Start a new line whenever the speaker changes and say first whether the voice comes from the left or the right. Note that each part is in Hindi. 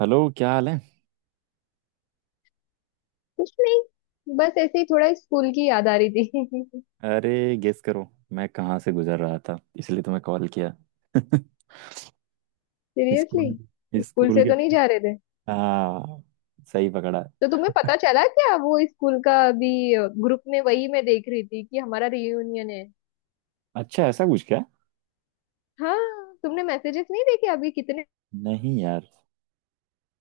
right: हेलो, क्या हाल है।
left: कुछ नहीं। बस ऐसे ही थोड़ा स्कूल की याद आ रही थी।
right: अरे गेस करो मैं कहाँ से गुजर रहा था इसलिए तुम्हें कॉल किया।
left: सीरियसली।
right: स्कूल,
left: स्कूल
right: स्कूल
left: से
right: के।
left: तो नहीं जा रहे थे।
right: हाँ, सही पकड़ा।
left: तो तुम्हें पता चला क्या वो स्कूल का अभी? ग्रुप में वही मैं देख रही थी कि हमारा रियूनियन है।
right: अच्छा, ऐसा कुछ क्या।
left: हाँ। तुमने मैसेजेस नहीं देखे अभी कितने?
right: नहीं यार।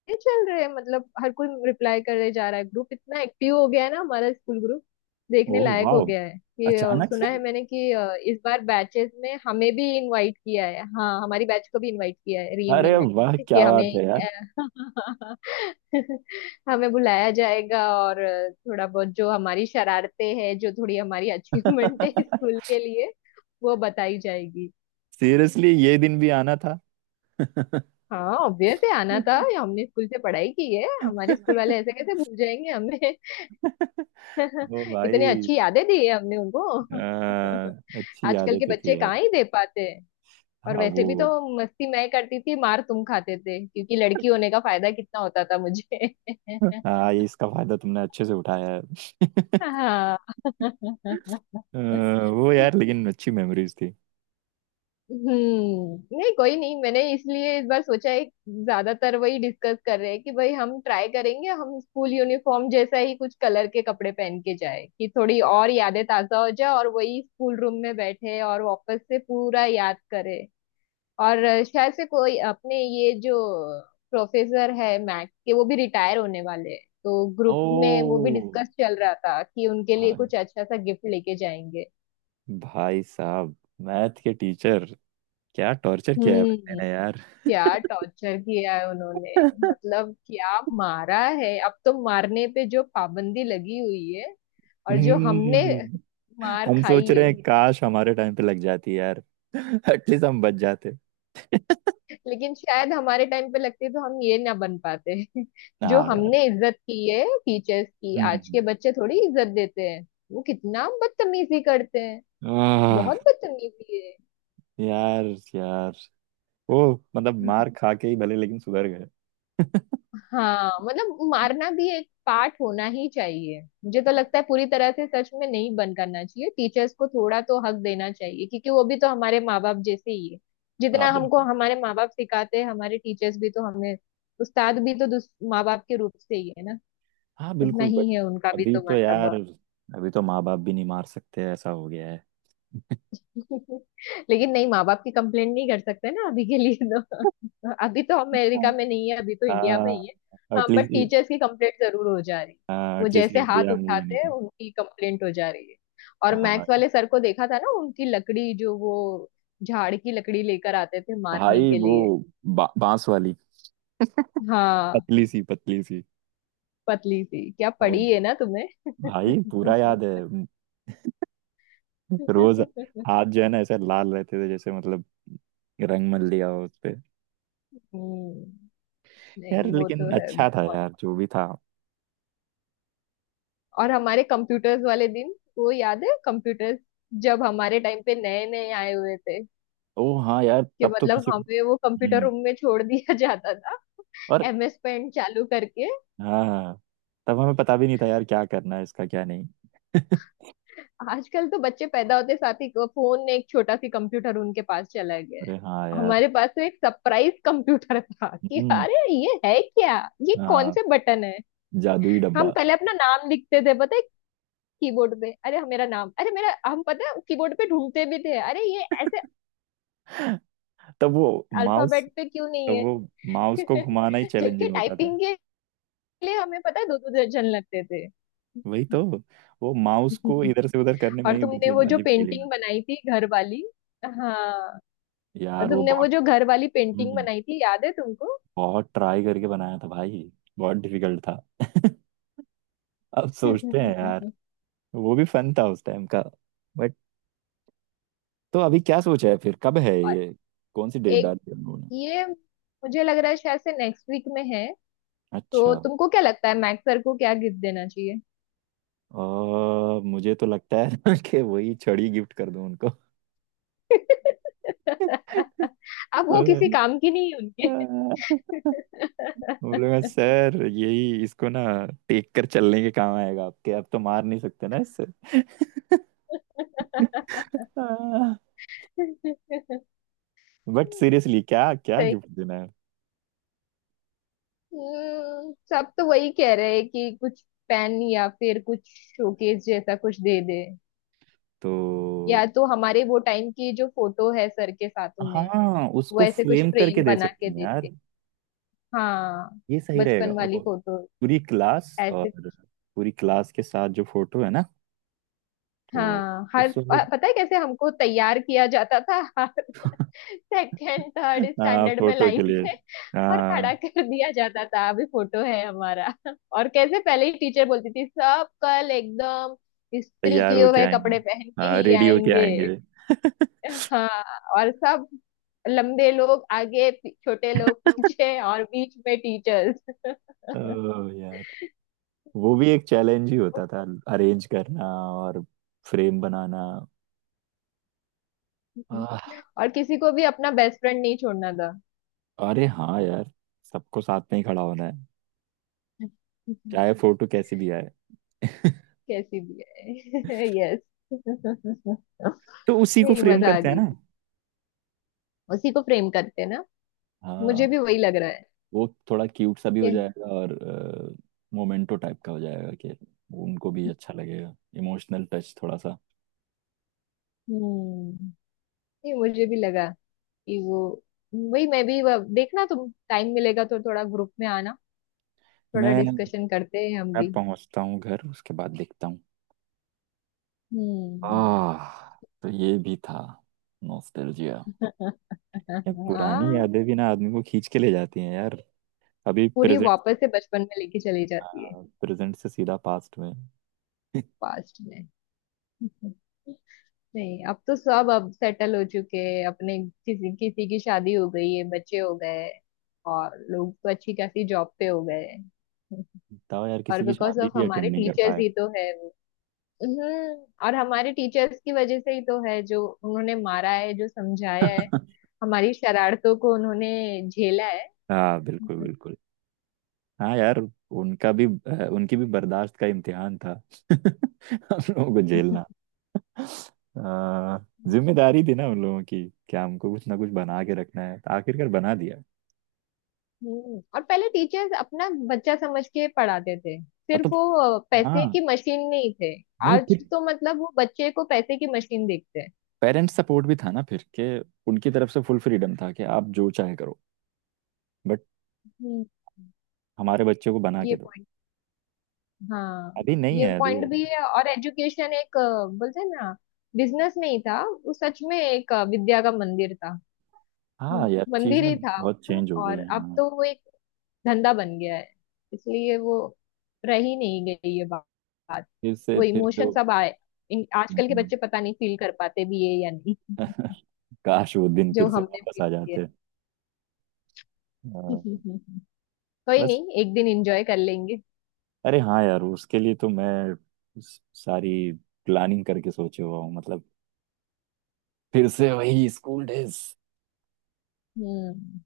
left: ये चल रहे हैं, मतलब हर कोई रिप्लाई करे जा रहा है। ग्रुप इतना एक्टिव हो गया है ना हमारा स्कूल ग्रुप। देखने
right: ओह
left: लायक
right: वाह,
left: हो गया है। कि
right: अचानक से।
left: सुना है मैंने कि इस बार बैचेस में हमें भी इनवाइट किया है। हाँ, हमारी बैच को भी इनवाइट किया है रियूनियन
right: अरे
left: में।
right: वाह,
left: कि
right: क्या
left: हमें
right: बात है यार।
left: अ, हमें बुलाया जाएगा, और थोड़ा बहुत जो हमारी शरारतें हैं, जो थोड़ी हमारी अचीवमेंट है स्कूल के लिए, वो बताई जाएगी।
right: सीरियसली ये दिन भी आना था।
left: हाँ, ऑब्वियस है आना था ये। हमने स्कूल से पढ़ाई की है, हमारे स्कूल वाले ऐसे कैसे भूल जाएंगे हमें।
right: ओ
left: इतनी
right: भाई।
left: अच्छी यादें दी है हमने उनको।
right: आ, अच्छी
left: आजकल के
right: आदत
left: बच्चे
right: थी यार।
left: कहाँ ही दे पाते हैं। और
right: हाँ
left: वैसे भी तो
right: वो।
left: मस्ती मैं करती थी, मार तुम खाते थे, क्योंकि लड़की होने का फायदा कितना होता था मुझे।
right: हाँ, ये इसका फायदा तुमने अच्छे से उठाया है। वो
left: हाँ।
right: यार, लेकिन अच्छी मेमोरीज थी।
left: हम्म। नहीं, कोई नहीं, मैंने इसलिए इस बार सोचा है। ज्यादातर वही डिस्कस कर रहे हैं कि भाई हम ट्राई करेंगे, हम स्कूल यूनिफॉर्म जैसा ही कुछ कलर के कपड़े पहन के जाए, कि थोड़ी और यादें ताजा हो जाए, और वही स्कूल रूम में बैठे और वापस से पूरा याद करे। और शायद से कोई अपने ये जो प्रोफेसर है मैथ्स के, वो भी रिटायर होने वाले हैं, तो ग्रुप में वो
right: ओ
left: भी डिस्कस चल रहा था कि उनके लिए
right: भाई,
left: कुछ अच्छा सा गिफ्ट लेके जाएंगे।
right: भाई साहब, मैथ के टीचर, क्या टॉर्चर किया है बंदे
left: हम्म।
right: ने यार।
left: क्या टॉर्चर किया है उन्होंने। मतलब क्या मारा है। अब तो मारने पे जो पाबंदी लगी हुई है, और जो हमने
right: हम्म,
left: मार
right: हम
left: खाई
right: सोच रहे
left: है।
right: हैं काश हमारे टाइम पे लग जाती यार। एटलीस्ट हम बच जाते।
left: लेकिन शायद हमारे टाइम पे लगती तो हम ये ना बन पाते। जो
right: हाँ यार।
left: हमने इज्जत की है टीचर्स की, आज के
right: हम्म।
left: बच्चे थोड़ी इज्जत देते हैं। वो कितना बदतमीजी करते हैं।
right: आह,
left: बहुत बदतमीजी
right: यार यार, वो, मतलब
left: है।
right: मार खा के ही भले, लेकिन सुधर गए।
left: हाँ, मतलब मारना भी एक पार्ट होना ही चाहिए, मुझे तो लगता है। पूरी तरह से सच में नहीं बंद करना चाहिए। टीचर्स को थोड़ा तो हक देना चाहिए, क्योंकि वो भी तो हमारे माँ बाप जैसे ही है।
right: हाँ
left: जितना हमको
right: बिल्कुल।
left: हमारे माँ बाप सिखाते हैं, हमारे टीचर्स भी तो हमें। उस्ताद भी तो माँ बाप के रूप से ही है ना।
right: हाँ
left: उतना
right: बिल्कुल
left: ही
right: बट
left: है उनका भी
right: अभी
left: तो
right: तो यार,
left: मर्तबा।
right: अभी तो माँ बाप भी नहीं मार सकते, ऐसा हो गया
left: लेकिन नहीं, माँ बाप की कंप्लेंट नहीं कर सकते ना अभी के लिए तो। अभी तो
right: है।
left: अमेरिका में नहीं है, अभी तो इंडिया में ही है।
right: हाँ।
left: हाँ, बट
right: एटलीस्ट,
left: टीचर्स की कंप्लेंट जरूर हो जा रही है। वो
right: एटलीस्ट
left: जैसे हाथ
right: इंडिया में ये
left: उठाते हैं,
right: नहीं।
left: उनकी कंप्लेंट हो जा रही है। और मैथ्स
right: हाँ
left: वाले सर को देखा था ना उनकी लकड़ी, जो वो झाड़ की लकड़ी लेकर आते थे मारने
right: भाई,
left: के
right: वो
left: लिए।
right: बांस वाली,
left: हाँ,
right: पतली सी पतली सी।
left: पतली सी क्या
right: ओ
left: पड़ी है ना तुम्हें।
right: भाई पूरा याद है। रोज हाथ जो है ना ऐसे लाल रहते थे, जैसे मतलब रंग मल लिया हो उस पे।
left: हम्म।
right: यार
left: नहीं, वो
right: लेकिन
left: तो है
right: अच्छा था
left: बहुत।
right: यार, जो भी था।
left: और हमारे कंप्यूटर्स वाले दिन, वो याद है कंप्यूटर्स जब हमारे टाइम पे नए नए आए हुए थे?
right: ओ हाँ यार,
left: कि
right: तब तो
left: मतलब
right: किसी को,
left: हमें वो कंप्यूटर
right: हम्म
left: रूम में छोड़ दिया जाता था,
right: और
left: एमएस पेंट चालू करके।
right: हाँ हाँ, तब हमें पता भी नहीं था यार क्या करना है इसका क्या नहीं।
left: आजकल तो बच्चे पैदा होते साथ ही फोन ने एक छोटा सी कंप्यूटर उनके पास चला गया है।
right: अरे हाँ यार।
left: हमारे पास तो एक सरप्राइज कंप्यूटर था कि
right: हम्म।
left: अरे ये है क्या? ये कौन
right: हाँ,
left: से बटन है?
right: जादुई डब्बा।
left: हम पहले अपना नाम लिखते थे पता है कीबोर्ड पे, अरे मेरा नाम, अरे मेरा, हम पता है कीबोर्ड पे ढूंढते भी थे, अरे ये ऐसे
right: तब वो माउस
left: अल्फाबेट पे क्यों नहीं
right: तो
left: है।
right: वो माउस को घुमाना ही
left: जबकि
right: चैलेंजिंग होता था।
left: टाइपिंग के लिए हमें पता है दो दो दर्जन लगते थे।
right: वही तो, वो माउस को इधर से उधर करने में
left: और
right: ही,
left: तुमने वो
right: मतलब
left: जो
right: अजीब फीलिंग।
left: पेंटिंग बनाई थी घर वाली, हाँ। और
right: यार वो
left: तुमने वो
right: बहुत
left: जो घर वाली पेंटिंग
right: हम्म,
left: बनाई थी याद है तुमको?
right: बहुत ट्राई करके बनाया था भाई। बहुत डिफिकल्ट था। अब सोचते हैं यार, वो भी फन था उस टाइम का, बट। तो अभी क्या सोचा है, फिर कब है
left: और
right: ये, कौन सी डेट
left: एक,
right: डाली है उन्होंने।
left: ये मुझे लग रहा है शायद से नेक्स्ट वीक में है।
right: अच्छा,
left: तो तुमको क्या लगता है मैक्स सर को क्या गिफ्ट देना चाहिए?
right: मुझे तो लगता है कि वही छड़ी गिफ्ट कर दूं उनको।
left: अब वो किसी काम की नहीं है उनके।
right: बोलेगा सर यही इसको ना, टेक कर चलने के काम आएगा आपके, आप तो मार नहीं सकते ना इससे। बट सीरियसली क्या क्या
left: सही।
right: गिफ्ट देना है।
left: सब तो वही कह रहे हैं कि कुछ पेन या फिर कुछ शोकेस जैसा कुछ दे दे। या
right: तो
left: तो हमारे वो टाइम की जो फोटो है सर के साथ में,
right: हाँ,
left: वो
right: उसको
left: ऐसे कुछ
right: फ्रेम करके
left: फ्रेम
right: दे
left: बना
right: सकते
left: के
right: हैं
left: देते।
right: यार।
left: हाँ,
right: ये सही रहेगा।
left: बचपन
right: ओ,
left: वाली फोटो
right: पूरी क्लास और,
left: ऐसे।
right: पूरी क्लास के साथ जो फोटो है ना, तो
left: हाँ, हर
right: उसको।
left: पता है कैसे हमको तैयार किया जाता था। सेकेंड थर्ड
right: हाँ,
left: स्टैंडर्ड में
right: फोटो के
left: लाइन
right: लिए।
left: से, और खड़ा
right: हाँ,
left: कर दिया जाता था, अभी फोटो है हमारा। और कैसे पहले ही टीचर बोलती थी, सब कल एकदम इस्त्री
right: तैयार
left: किए
right: होके
left: हुए
right: आएंगे,
left: कपड़े पहन के
right: हाँ
left: ही
right: रेडी होके
left: आएंगे।
right: आएंगे।
left: हाँ, और सब लंबे लोग आगे, छोटे लोग पीछे, और बीच में टीचर्स।
right: ओह यार, वो भी एक चैलेंज ही होता था, अरेंज करना और फ्रेम बनाना। आह,
left: और किसी को भी अपना बेस्ट फ्रेंड नहीं छोड़ना था,
right: अरे हाँ यार, सबको साथ में ही खड़ा होना है, चाहे फोटो कैसी भी आए।
left: कैसी भी है। यस,
right: तो उसी को
left: नहीं
right: फ्रेम
left: मजा आ
right: करते हैं
left: गई।
right: ना।
left: उसी को प्रेम करते हैं ना,
right: हाँ,
left: मुझे भी वही लग रहा है
right: वो थोड़ा क्यूट सा भी हो
left: कि-
right: जाएगा और मोमेंटो टाइप का हो जाएगा, कि उनको भी अच्छा लगेगा, इमोशनल टच थोड़ा सा।
left: हम्म, नहीं मुझे भी लगा कि वो, वही मैं भी देखना, तुम टाइम मिलेगा तो थोड़ा ग्रुप में आना, थोड़ा
right: मैं
left: डिस्कशन करते हैं हम
right: मैं
left: भी।
right: पहुंचता हूँ घर, उसके बाद देखता हूँ।
left: हम्म।
right: आह, तो ये भी था, नॉस्टैल्जिया। ये पुरानी
left: हाँ,
right: यादें भी ना आदमी को खींच के ले जाती हैं यार। अभी
left: पूरी
right: प्रेजेंट,
left: वापस से बचपन में लेके चली जाती है।
right: प्रेजेंट से सीधा पास्ट में।
left: पास्ट में। नहीं, अब तो सब अब सेटल हो चुके हैं अपने, किसी किसी की शादी हो गई है, बच्चे हो गए हैं, और लोग तो अच्छी खासी जॉब पे हो गए हैं।
right: बताओ यार,
left: और
right: किसी की
left: बिकॉज
right: शादी
left: ऑफ
right: भी
left: हमारे
right: अटेंड नहीं कर
left: टीचर्स
right: पाए।
left: ही तो है वो। हम्म, और हमारे टीचर्स की वजह से ही तो है, जो उन्होंने मारा है, जो समझाया है, हमारी शरारतों को उन्होंने झेला है।
right: हाँ बिल्कुल बिल्कुल। हाँ यार, उनका भी उनकी भी बर्दाश्त का इम्तिहान था। हम लोगों को झेलना अ, जिम्मेदारी थी ना उन लोगों की, क्या हमको कुछ ना कुछ बना के रखना है, तो आखिरकार बना दिया।
left: हम्म, और पहले टीचर्स अपना बच्चा समझ के पढ़ाते थे
right: और
left: सिर्फ,
right: तो,
left: वो पैसे
right: हाँ,
left: की मशीन नहीं थे।
right: नहीं
left: आज
right: फिर,
left: तो मतलब वो बच्चे को पैसे की मशीन देखते हैं।
right: पेरेंट्स सपोर्ट भी था ना फिर, कि उनकी तरफ से फुल फ्रीडम था कि आप जो चाहे करो, बट
left: हम्म,
right: हमारे बच्चे को बना के
left: ये,
right: दो।
left: हाँ,
right: अभी नहीं
left: ये
right: है अभी
left: पॉइंट
right: है।
left: भी है। और एजुकेशन एक बोलते हैं ना, बिजनेस नहीं था। वो सच में एक विद्या का मंदिर था। हम्म,
right: हाँ यार,
left: मंदिर
right: चीजें
left: ही था।
right: बहुत
left: वो,
right: चेंज हो गई
left: और
right: हैं।
left: अब
right: हाँ।
left: तो वो एक धंधा बन गया है, इसलिए वो रह ही नहीं गई ये बात।
right: फिर से
left: वो
right: फिर से
left: इमोशन
right: वो-
left: सब आए, आजकल के बच्चे
right: हम्म,
left: पता नहीं फील कर पाते भी है या नहीं।
right: काश वो दिन
left: जो
right: फिर से
left: हमने
right: वापस आ
left: फील किया।
right: जाते। हाँ,
left: कोई
right: बस।
left: नहीं, एक दिन एंजॉय कर लेंगे।
right: अरे हाँ यार, उसके लिए तो मैं सारी प्लानिंग करके सोचे हुआ हूँ, मतलब फिर से वही स्कूल डेज।
left: हम्म,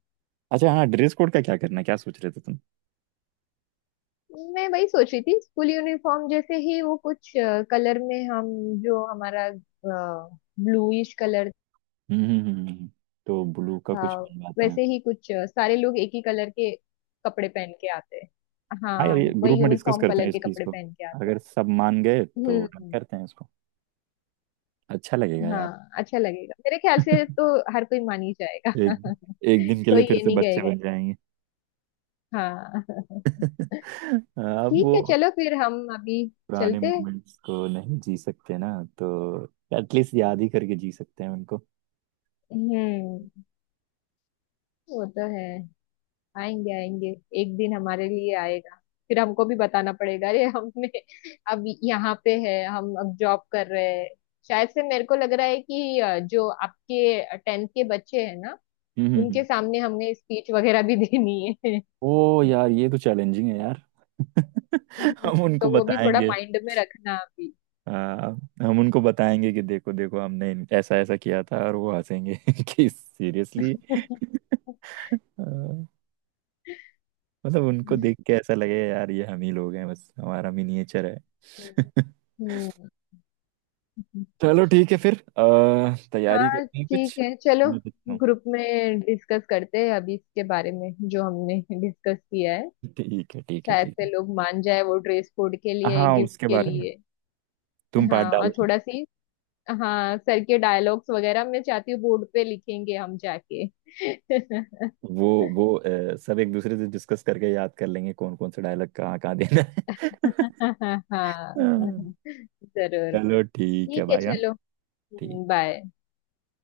right: अच्छा हाँ, ड्रेस कोड का क्या करना है, क्या सोच रहे थे तुम।
left: मैं वही सोच रही थी, स्कूल यूनिफॉर्म जैसे ही वो कुछ कलर में हम, जो हमारा ब्लूइश कलर
right: हम्म। तो ब्लू का
left: था।
right: कुछ बनवाते हैं।
left: वैसे ही कुछ सारे लोग एक ही कलर के कपड़े पहन के आते हैं,
right: हाँ यार,
left: हाँ
right: ये ग्रुप
left: वही
right: में डिस्कस
left: यूनिफॉर्म
right: करते हैं
left: कलर
right: इस
left: के
right: चीज
left: कपड़े
right: को,
left: पहन के आते हैं।
right: अगर सब मान गए तो डन
left: हम्म।
right: करते हैं इसको। अच्छा लगेगा यार।
left: हाँ, अच्छा लगेगा मेरे ख्याल से तो, हर कोई मान ही जाएगा।
right: एक एक दिन के लिए
left: कोई
right: फिर
left: ये
right: से
left: नहीं
right: बच्चे
left: कहेगा,
right: बन जाएंगे।
left: हाँ।
right: हाँ, अब
left: ठीक
right: वो
left: है, चलो फिर हम अभी
right: पुराने
left: चलते हैं।
right: मोमेंट्स को नहीं जी सकते ना, तो एटलीस्ट याद ही करके जी सकते हैं उनको।
left: हम्म, वो तो है। आएंगे आएंगे, एक दिन हमारे लिए आएगा। फिर हमको भी बताना पड़ेगा, अरे हमने, अब यहाँ पे है हम, अब जॉब कर रहे हैं। शायद से मेरे को लग रहा है कि जो आपके 10th के बच्चे हैं ना,
right: हम्म हम्म,
left: उनके
right: हम्म।
left: सामने हमने स्पीच वगैरह भी देनी है।
right: ओ यार, ये तो चैलेंजिंग है यार।
left: हम्म,
right: हम उनको
left: तो वो भी थोड़ा
right: बताएंगे।
left: माइंड में रखना अभी।
right: आ, हम उनको बताएंगे कि देखो देखो, हमने ऐसा ऐसा किया था, और वो हंसेंगे कि सीरियसली, मतलब उनको
left: हम्म
right: देख के ऐसा लगे यार ये हम ही लोग हैं, बस हमारा मिनिएचर है।
left: हम्म।
right: चलो ठीक है, फिर तैयारी
left: हाँ
right: करते हैं
left: ठीक
right: कुछ।
left: है, चलो,
right: मैं देखता हूँ।
left: ग्रुप में डिस्कस करते हैं अभी इसके बारे में, जो हमने डिस्कस किया है।
right: ठीक है ठीक है
left: शायद
right: ठीक
left: से
right: है।
left: लोग मान जाए वो ड्रेस कोड के लिए,
right: हाँ,
left: गिफ्ट
right: उसके
left: के
right: बारे में
left: लिए।
right: तुम
left: हाँ,
right: पार्ट
left: और
right: डालना।
left: थोड़ा सी, हाँ, सर के डायलॉग्स वगैरह मैं चाहती हूँ बोर्ड पे लिखेंगे हम जाके।
right: वो सब एक दूसरे से डिस्कस करके याद कर लेंगे कौन कौन से डायलॉग कहाँ कहाँ देना है।
left: हाँ,
right: हाँ।
left: जरूर।
right: चलो ठीक है
left: ठीक है,
right: भाई, हाँ,
left: चलो,
right: ठीक
left: बाय।